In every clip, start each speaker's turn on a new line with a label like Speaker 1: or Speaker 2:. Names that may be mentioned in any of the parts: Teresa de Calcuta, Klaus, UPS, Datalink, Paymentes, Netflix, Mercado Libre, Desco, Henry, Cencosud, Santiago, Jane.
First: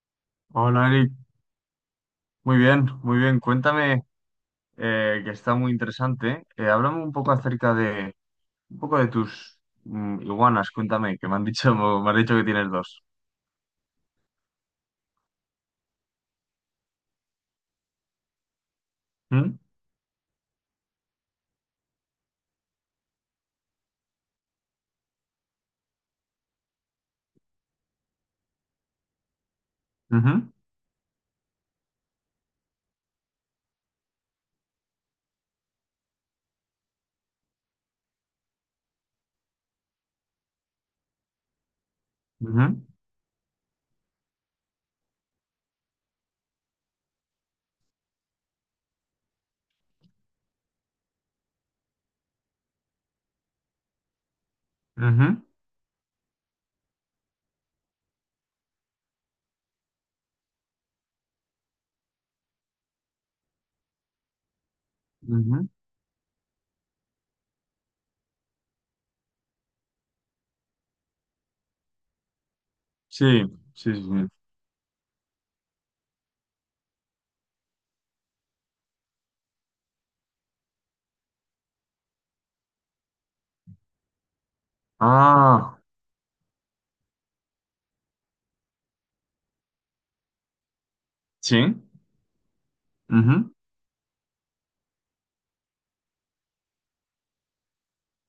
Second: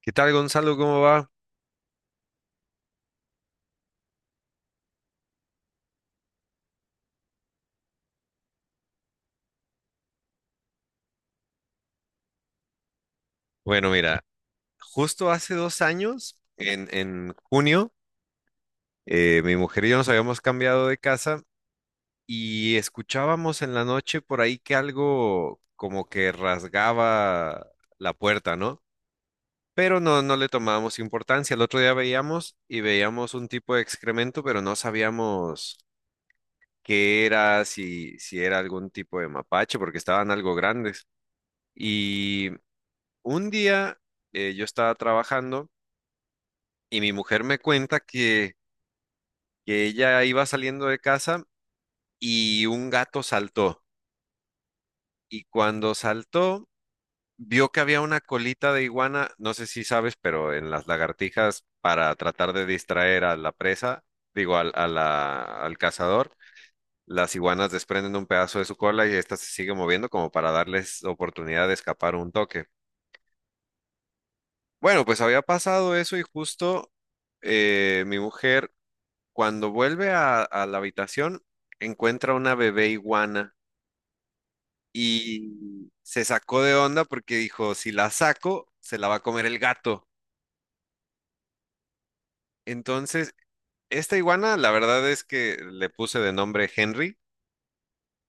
Speaker 1: ¿Qué tal, Gonzalo?
Speaker 2: Hola
Speaker 1: ¿Cómo
Speaker 2: Eric,
Speaker 1: va?
Speaker 2: muy bien, muy bien. Cuéntame, que está muy interesante. Háblame un poco de tus iguanas. Cuéntame, que me han dicho, me has dicho que tienes dos.
Speaker 1: Bueno, mira, justo hace 2 años, en junio, mi
Speaker 2: ¿Mm?
Speaker 1: mujer y yo nos habíamos cambiado de casa y escuchábamos en la noche por ahí que algo como que rasgaba la puerta, ¿no? Pero no
Speaker 2: Ujú,
Speaker 1: le tomábamos importancia. El otro día veíamos y veíamos un tipo de excremento, pero no sabíamos qué era, si era algún tipo de mapache, porque estaban algo grandes. Y
Speaker 2: ujú,
Speaker 1: un día yo estaba trabajando. Y mi mujer me cuenta que ella iba saliendo de casa y un gato saltó.
Speaker 2: ujú,
Speaker 1: Y cuando saltó, vio que había una colita de iguana, no sé si sabes, pero en las lagartijas, para tratar de distraer a la presa, digo, al, a la-
Speaker 2: ujú.
Speaker 1: al cazador, las iguanas desprenden un pedazo de su cola y esta se sigue moviendo como para darles oportunidad de escapar un toque.
Speaker 2: Sí, sí, sí. Sí.
Speaker 1: Bueno, pues había pasado eso y justo mi mujer cuando vuelve a la habitación, encuentra una bebé iguana
Speaker 2: Ah,
Speaker 1: y se sacó de onda porque dijo, si la saco, se la va a comer el gato.
Speaker 2: sí.
Speaker 1: Entonces,
Speaker 2: Ujú.
Speaker 1: esta iguana, la verdad es que le puse de nombre Henry.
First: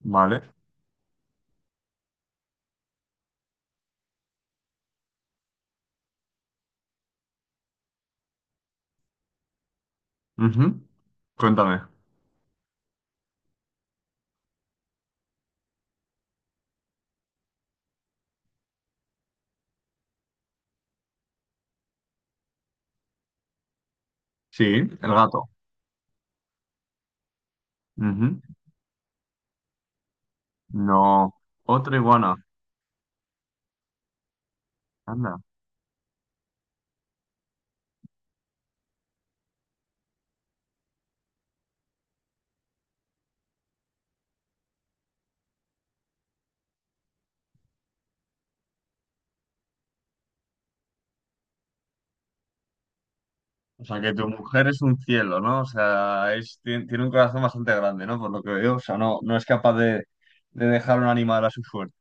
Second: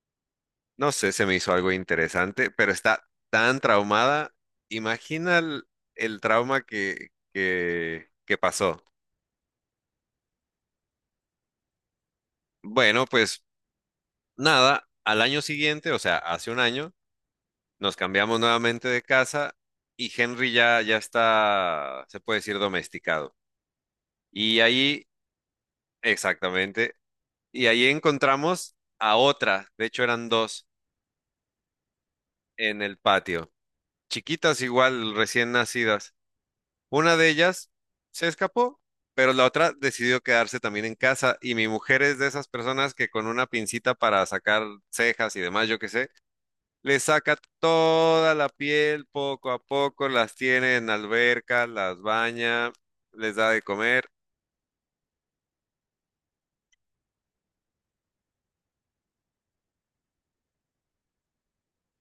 Speaker 2: Vale.
Speaker 1: No sé, se me hizo algo interesante, pero está tan traumada. Imagina el trauma que pasó.
Speaker 2: Ujú. Cuéntame.
Speaker 1: Bueno, pues nada, al año siguiente, o sea, hace un año nos cambiamos nuevamente de casa y Henry ya está, se puede decir, domesticado. Y
Speaker 2: Sí,
Speaker 1: ahí,
Speaker 2: el gato.
Speaker 1: exactamente, y ahí
Speaker 2: Ujú.
Speaker 1: encontramos a otra, de hecho eran dos,
Speaker 2: No, otra iguana.
Speaker 1: en el patio, chiquitas igual,
Speaker 2: Anda.
Speaker 1: recién nacidas. Una de ellas se escapó, pero la otra decidió quedarse también en casa y mi mujer es de esas personas que con una pincita para sacar cejas y demás, yo qué sé, le saca toda la piel, poco a poco las tiene en alberca, las baña, les da de
Speaker 2: O sea,
Speaker 1: comer.
Speaker 2: que tu mujer es un cielo, ¿no? O sea, es, tiene, un corazón bastante grande, ¿no? Por lo que veo. O sea, no, no es capaz de dejar un animal a su suerte.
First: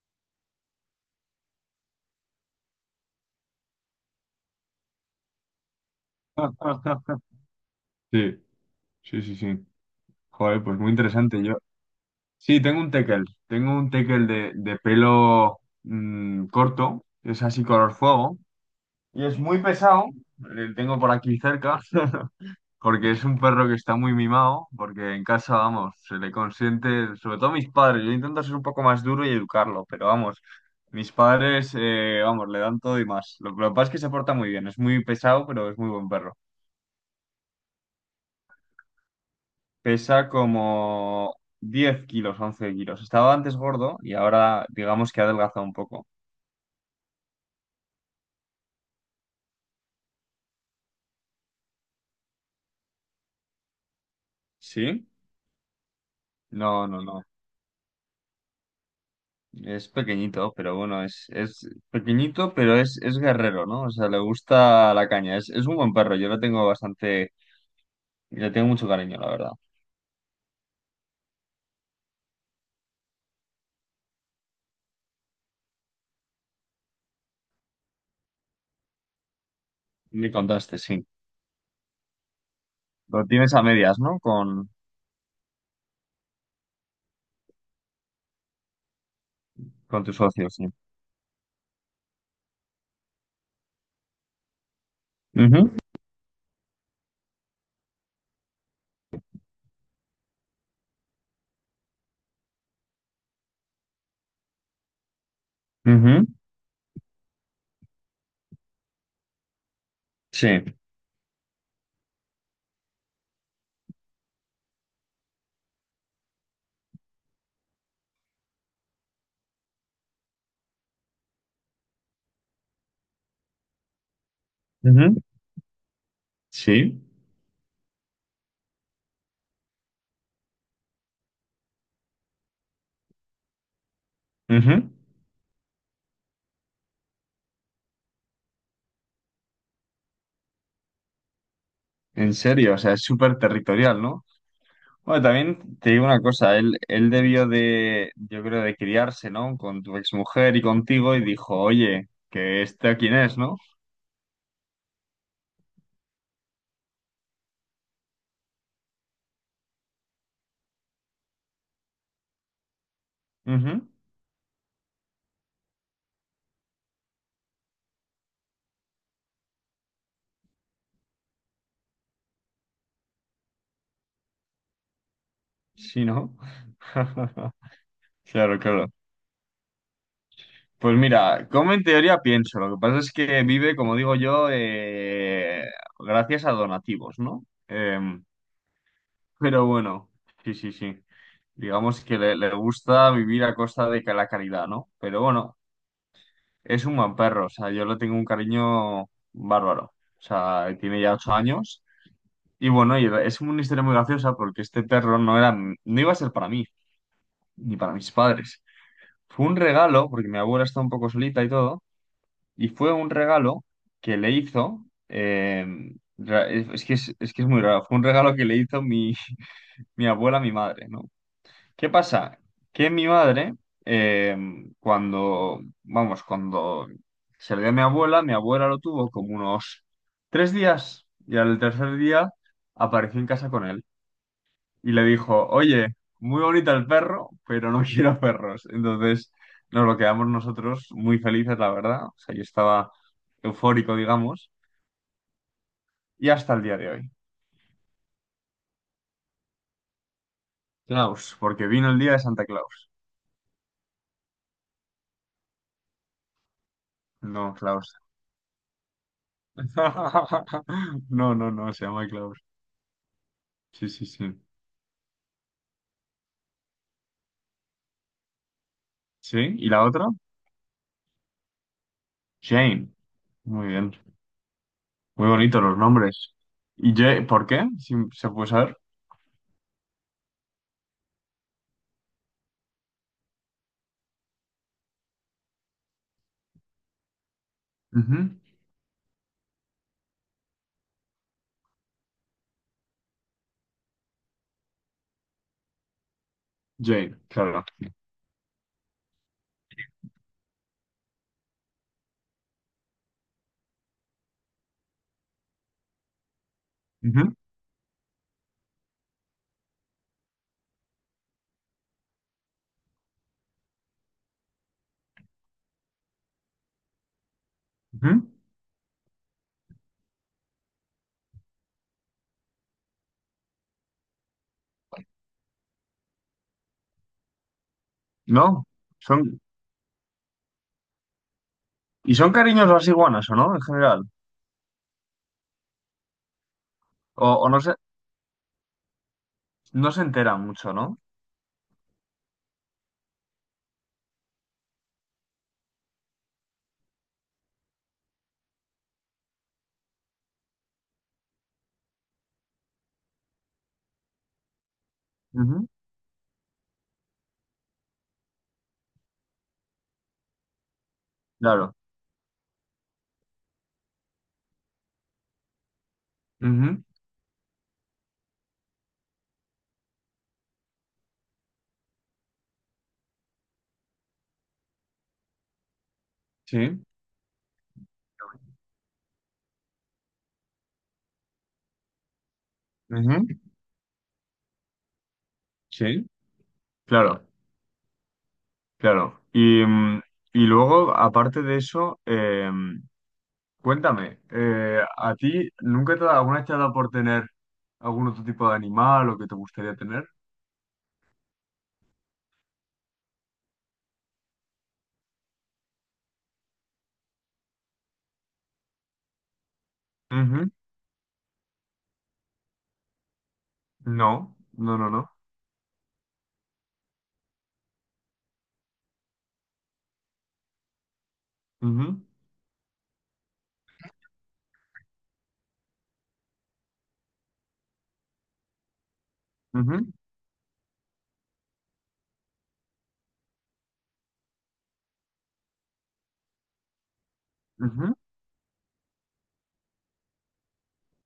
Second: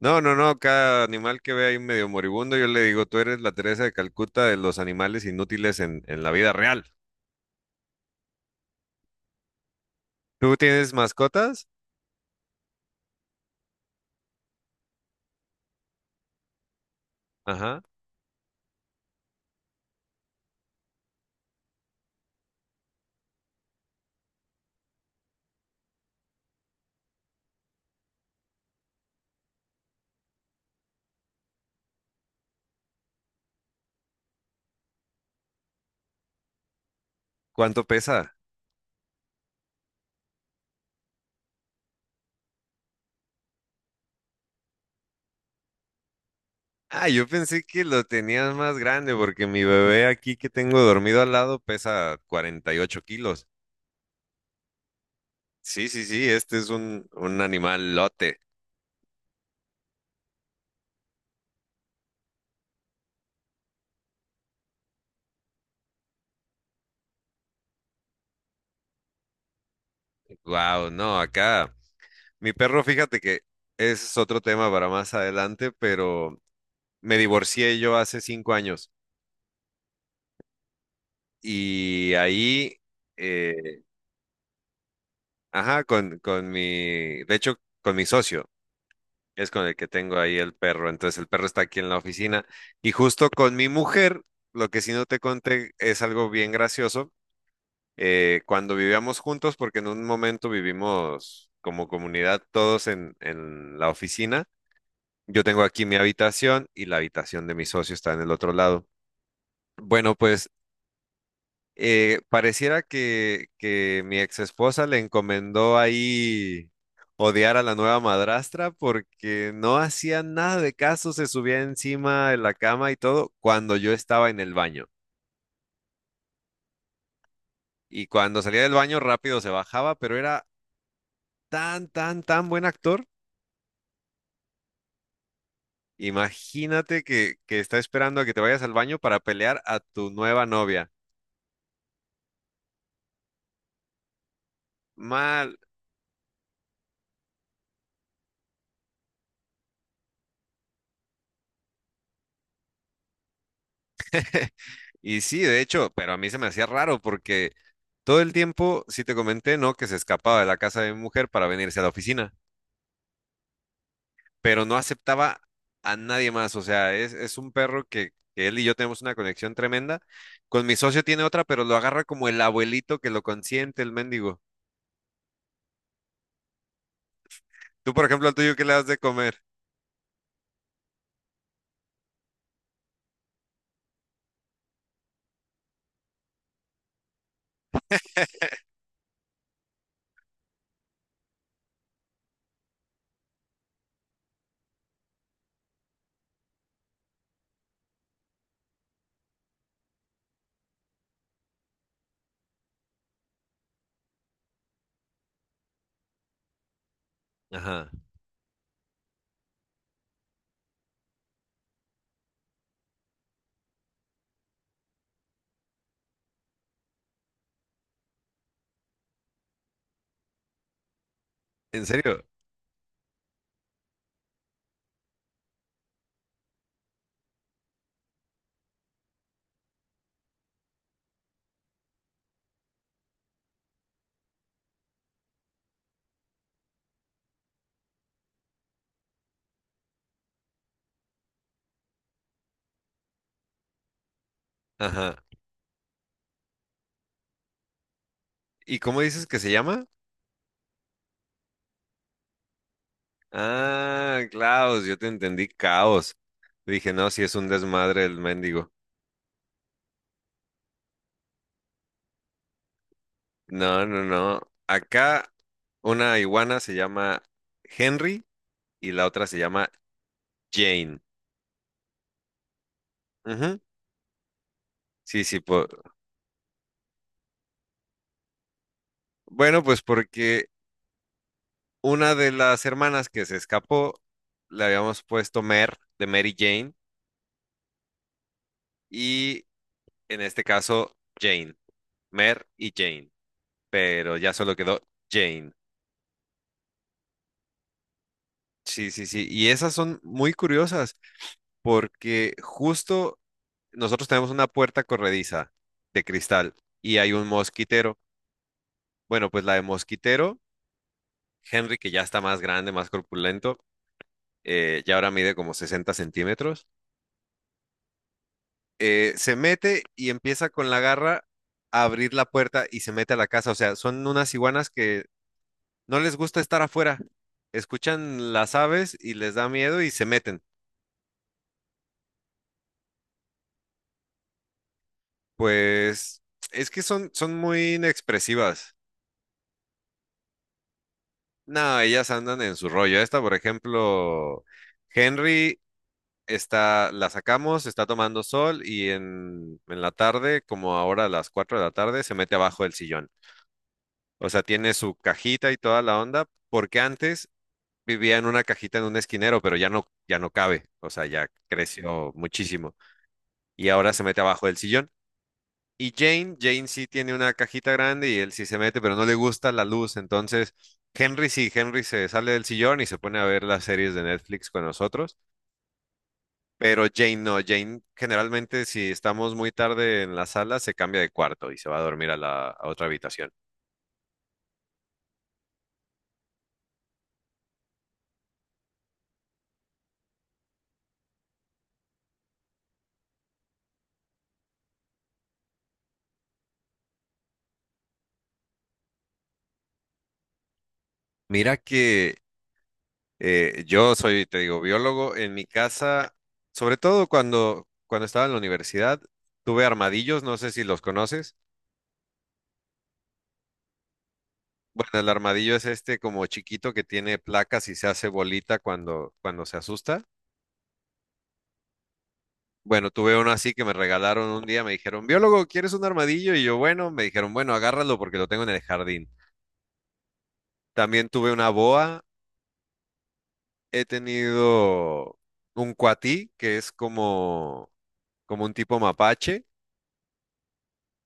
Speaker 1: No, no, no, cada animal que ve ahí medio moribundo, yo le digo, tú eres la Teresa de Calcuta de los animales inútiles en la vida real.
Speaker 2: Sí, sí, sí, sí.
Speaker 1: ¿Tú
Speaker 2: Joder, pues muy
Speaker 1: tienes
Speaker 2: interesante. Yo,
Speaker 1: mascotas?
Speaker 2: sí, tengo un tekel. Tengo un tekel de pelo corto. Es así
Speaker 1: Ajá.
Speaker 2: color fuego. Y es muy pesado. Le tengo por aquí cerca. Porque es un perro que está muy mimado, porque en casa, vamos, se le consiente, sobre todo mis padres, yo intento ser un poco más duro y educarlo, pero vamos, mis padres, vamos, le dan todo y más. Lo que pasa es que se porta muy bien, es muy pesado, pero es muy buen perro.
Speaker 1: ¿Cuánto pesa?
Speaker 2: Pesa como 10 kilos, 11 kilos. Estaba antes gordo y ahora digamos que ha adelgazado un poco.
Speaker 1: Ah, yo pensé que lo tenías más grande porque mi bebé aquí que tengo dormido al lado pesa 48 kilos.
Speaker 2: ¿Sí?
Speaker 1: Sí, sí, sí, este es
Speaker 2: No, no,
Speaker 1: un,
Speaker 2: no.
Speaker 1: un animal lote.
Speaker 2: Es pequeñito, pero bueno, es pequeñito, pero es guerrero, ¿no? O sea, le gusta la caña. Es un buen perro, yo lo tengo bastante. Y le tengo mucho cariño, la verdad.
Speaker 1: Wow, no, acá. Mi perro, fíjate que ese es otro tema para más adelante, pero me divorcié yo hace 5 años
Speaker 2: Me contaste, sí.
Speaker 1: y ahí,
Speaker 2: Lo tienes a
Speaker 1: eh,
Speaker 2: medias, ¿no? Con,
Speaker 1: ajá, con mi, con mi socio, es con el que
Speaker 2: con tus
Speaker 1: tengo ahí el
Speaker 2: socios, sí.
Speaker 1: perro, entonces el perro está aquí en la oficina y justo con mi mujer, lo que sí no te
Speaker 2: Ujú,
Speaker 1: conté es algo bien gracioso, cuando vivíamos juntos, porque en un momento vivimos como comunidad todos en la oficina. Yo tengo aquí mi
Speaker 2: ujú,
Speaker 1: habitación y la habitación de mi socio está en el otro lado. Bueno, pues
Speaker 2: sí.
Speaker 1: pareciera que mi ex esposa le encomendó ahí odiar a la nueva madrastra porque no hacía nada de caso, se subía encima de la cama y todo cuando yo estaba en el baño.
Speaker 2: Ujú, sí.
Speaker 1: Y cuando salía del baño rápido se bajaba, pero era tan buen actor.
Speaker 2: Ujú.
Speaker 1: Imagínate que está esperando a que te vayas al baño para pelear a tu nueva novia.
Speaker 2: En serio, o sea, es súper territorial, ¿no? Bueno,
Speaker 1: Mal.
Speaker 2: también te digo una cosa, él debió de, yo creo, de criarse, ¿no? Con tu exmujer y contigo y dijo, oye, que este quién es, ¿no?
Speaker 1: Y sí, de hecho, pero a mí se me hacía raro porque todo el tiempo, sí te comenté, ¿no? Que se escapaba de la casa de mi mujer para venirse a la oficina,
Speaker 2: Ujú.
Speaker 1: pero no aceptaba a nadie más. O sea, es un perro que él y yo tenemos una conexión tremenda. Con mi socio tiene otra, pero lo agarra como el abuelito que lo consiente, el mendigo.
Speaker 2: Sí, ¿no?
Speaker 1: Tú, por ejemplo, al tuyo,
Speaker 2: Claro,
Speaker 1: ¿qué le das
Speaker 2: claro.
Speaker 1: de comer?
Speaker 2: Pues mira, como en teoría pienso, lo que pasa es que vive, como digo yo, gracias a donativos, ¿no? Pero bueno, sí, sí, sí. Digamos que le gusta vivir a costa de que la caridad, ¿no? Pero bueno, es un buen perro, o sea, yo le tengo un cariño bárbaro. O sea, tiene ya 8 años. Y bueno, y es una historia muy graciosa porque este perro no iba a ser para mí, ni
Speaker 1: Ajá.
Speaker 2: para mis padres. Fue un regalo, porque mi abuela está un poco solita y todo. Y fue un regalo que le hizo, ra- es que es que es muy raro, fue un regalo que le hizo mi, mi abuela a mi madre, ¿no?
Speaker 1: ¿En
Speaker 2: ¿Qué
Speaker 1: serio?
Speaker 2: pasa? Que mi madre, eh, cuando, vamos, cuando se le dio a mi abuela lo tuvo como unos 3 días y al tercer día apareció en casa con él y le dijo, oye, muy bonito el perro, pero no quiero perros. Entonces nos lo quedamos nosotros muy felices, la verdad. O sea, yo estaba eufórico, digamos,
Speaker 1: Ajá.
Speaker 2: y hasta el día de hoy.
Speaker 1: ¿Y cómo dices que se llama?
Speaker 2: Klaus, porque vino el día de Santa Claus.
Speaker 1: Ah, Klaus, yo te entendí, caos. Dije, no, si es un
Speaker 2: No, Klaus.
Speaker 1: desmadre el mendigo.
Speaker 2: No, no, no, se llama Klaus.
Speaker 1: No,
Speaker 2: Sí,
Speaker 1: no,
Speaker 2: sí, sí.
Speaker 1: no. Acá una iguana se llama Henry y la otra se
Speaker 2: ¿Sí? ¿Y
Speaker 1: llama
Speaker 2: la otra?
Speaker 1: Jane.
Speaker 2: Jane.
Speaker 1: Ujú.
Speaker 2: Muy bien.
Speaker 1: Sí,
Speaker 2: Muy
Speaker 1: sí.
Speaker 2: bonitos los nombres. ¿Y Jane? ¿Por qué? Si se puede saber.
Speaker 1: Bueno, pues porque una de las hermanas que se escapó le habíamos puesto Mer de Mary Jane
Speaker 2: Ujú.
Speaker 1: y en este caso Jane. Mer y Jane. Pero ya solo quedó Jane.
Speaker 2: Jane, claro.
Speaker 1: Sí, sí, sí. Y esas son muy curiosas porque justo nosotros tenemos una puerta corrediza de cristal y hay un
Speaker 2: Ujú,
Speaker 1: mosquitero. Bueno, pues la de mosquitero, Henry, que ya está más grande, más corpulento, ya ahora mide como 60 centímetros,
Speaker 2: ujú.
Speaker 1: se mete y empieza con la garra a abrir la puerta y se mete a la casa. O sea, son unas iguanas que no les gusta estar afuera. Escuchan las
Speaker 2: No,
Speaker 1: aves y les
Speaker 2: son.
Speaker 1: da miedo y se meten.
Speaker 2: ¿Y son cariños las iguanas o no, en general?
Speaker 1: Pues es que son,
Speaker 2: O,
Speaker 1: son
Speaker 2: o no se,
Speaker 1: muy inexpresivas.
Speaker 2: no se enteran mucho, ¿no?
Speaker 1: No, ellas andan en su rollo. Esta, por ejemplo, Henry está, la sacamos, está tomando sol y en la tarde, como ahora a las 4 de la tarde, se mete abajo del sillón. O sea, tiene su cajita y
Speaker 2: Ujú.
Speaker 1: toda la onda, porque antes vivía en una cajita en un esquinero, pero ya no, ya no cabe, o sea, ya
Speaker 2: Claro.
Speaker 1: creció muchísimo y ahora se mete abajo del sillón. Y Jane, Jane
Speaker 2: Ujú.
Speaker 1: sí tiene una cajita grande y él sí se mete, pero no le gusta la luz, entonces Henry sí, Henry se sale del sillón y se pone a ver las series de Netflix con nosotros.
Speaker 2: Sí.
Speaker 1: Pero Jane no, Jane generalmente si estamos muy tarde en la sala se cambia de cuarto y se va a dormir a la a otra habitación.
Speaker 2: Ujú. Sí. Claro, claro. Y, y luego, aparte de eso, cuéntame, ¿a ti nunca alguna vez te ha dado por tener algún otro tipo de animal o que te gustaría tener?
Speaker 1: Mira que yo soy, te digo, biólogo. En mi casa, sobre todo cuando estaba en la universidad, tuve armadillos, no sé
Speaker 2: Ujú.
Speaker 1: si los conoces.
Speaker 2: No, no,
Speaker 1: Bueno,
Speaker 2: no,
Speaker 1: el
Speaker 2: no.
Speaker 1: armadillo es este como chiquito que tiene placas y se hace bolita cuando se asusta.
Speaker 2: Ujú,
Speaker 1: Bueno, tuve uno así que me regalaron un día, me dijeron, biólogo, ¿quieres un armadillo? Y yo, bueno, me dijeron, bueno, agárralo porque lo tengo en el jardín.
Speaker 2: ujú,
Speaker 1: También tuve una boa, he tenido un cuatí, que es como,
Speaker 2: ujú.
Speaker 1: como un tipo mapache,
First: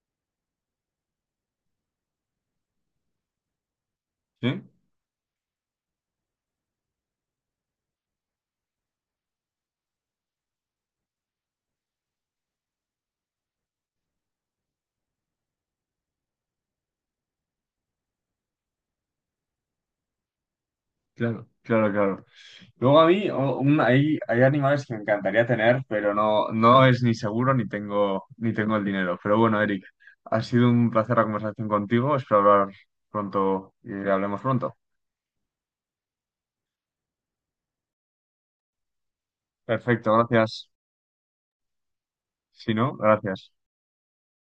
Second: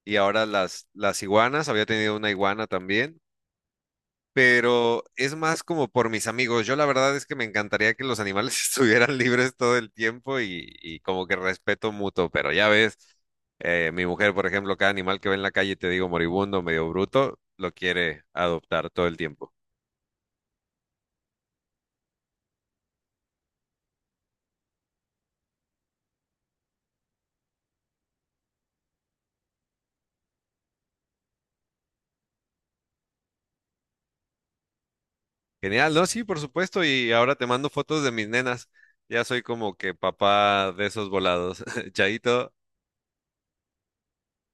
Speaker 1: y ahora las iguanas, había tenido una iguana también,
Speaker 2: Sí.
Speaker 1: pero es más como por mis amigos. Yo la verdad es que me encantaría que los animales estuvieran libres todo el tiempo y como que respeto mutuo, pero ya ves, mi mujer, por ejemplo, cada animal que ve en la calle, te digo moribundo, medio bruto, lo quiere adoptar todo el tiempo.
Speaker 2: Claro, claro, claro. Luego a mí hay animales que me encantaría tener, pero no, no es ni seguro ni tengo, el dinero. Pero bueno, Eric, ha sido un placer la conversación contigo. Espero hablar pronto y hablemos pronto.
Speaker 1: Genial, ¿no? Sí, por supuesto. Y ahora te mando fotos de mis nenas. Ya soy como que
Speaker 2: Perfecto, gracias.
Speaker 1: papá de esos volados. Chaito.
Speaker 2: Si no, gracias.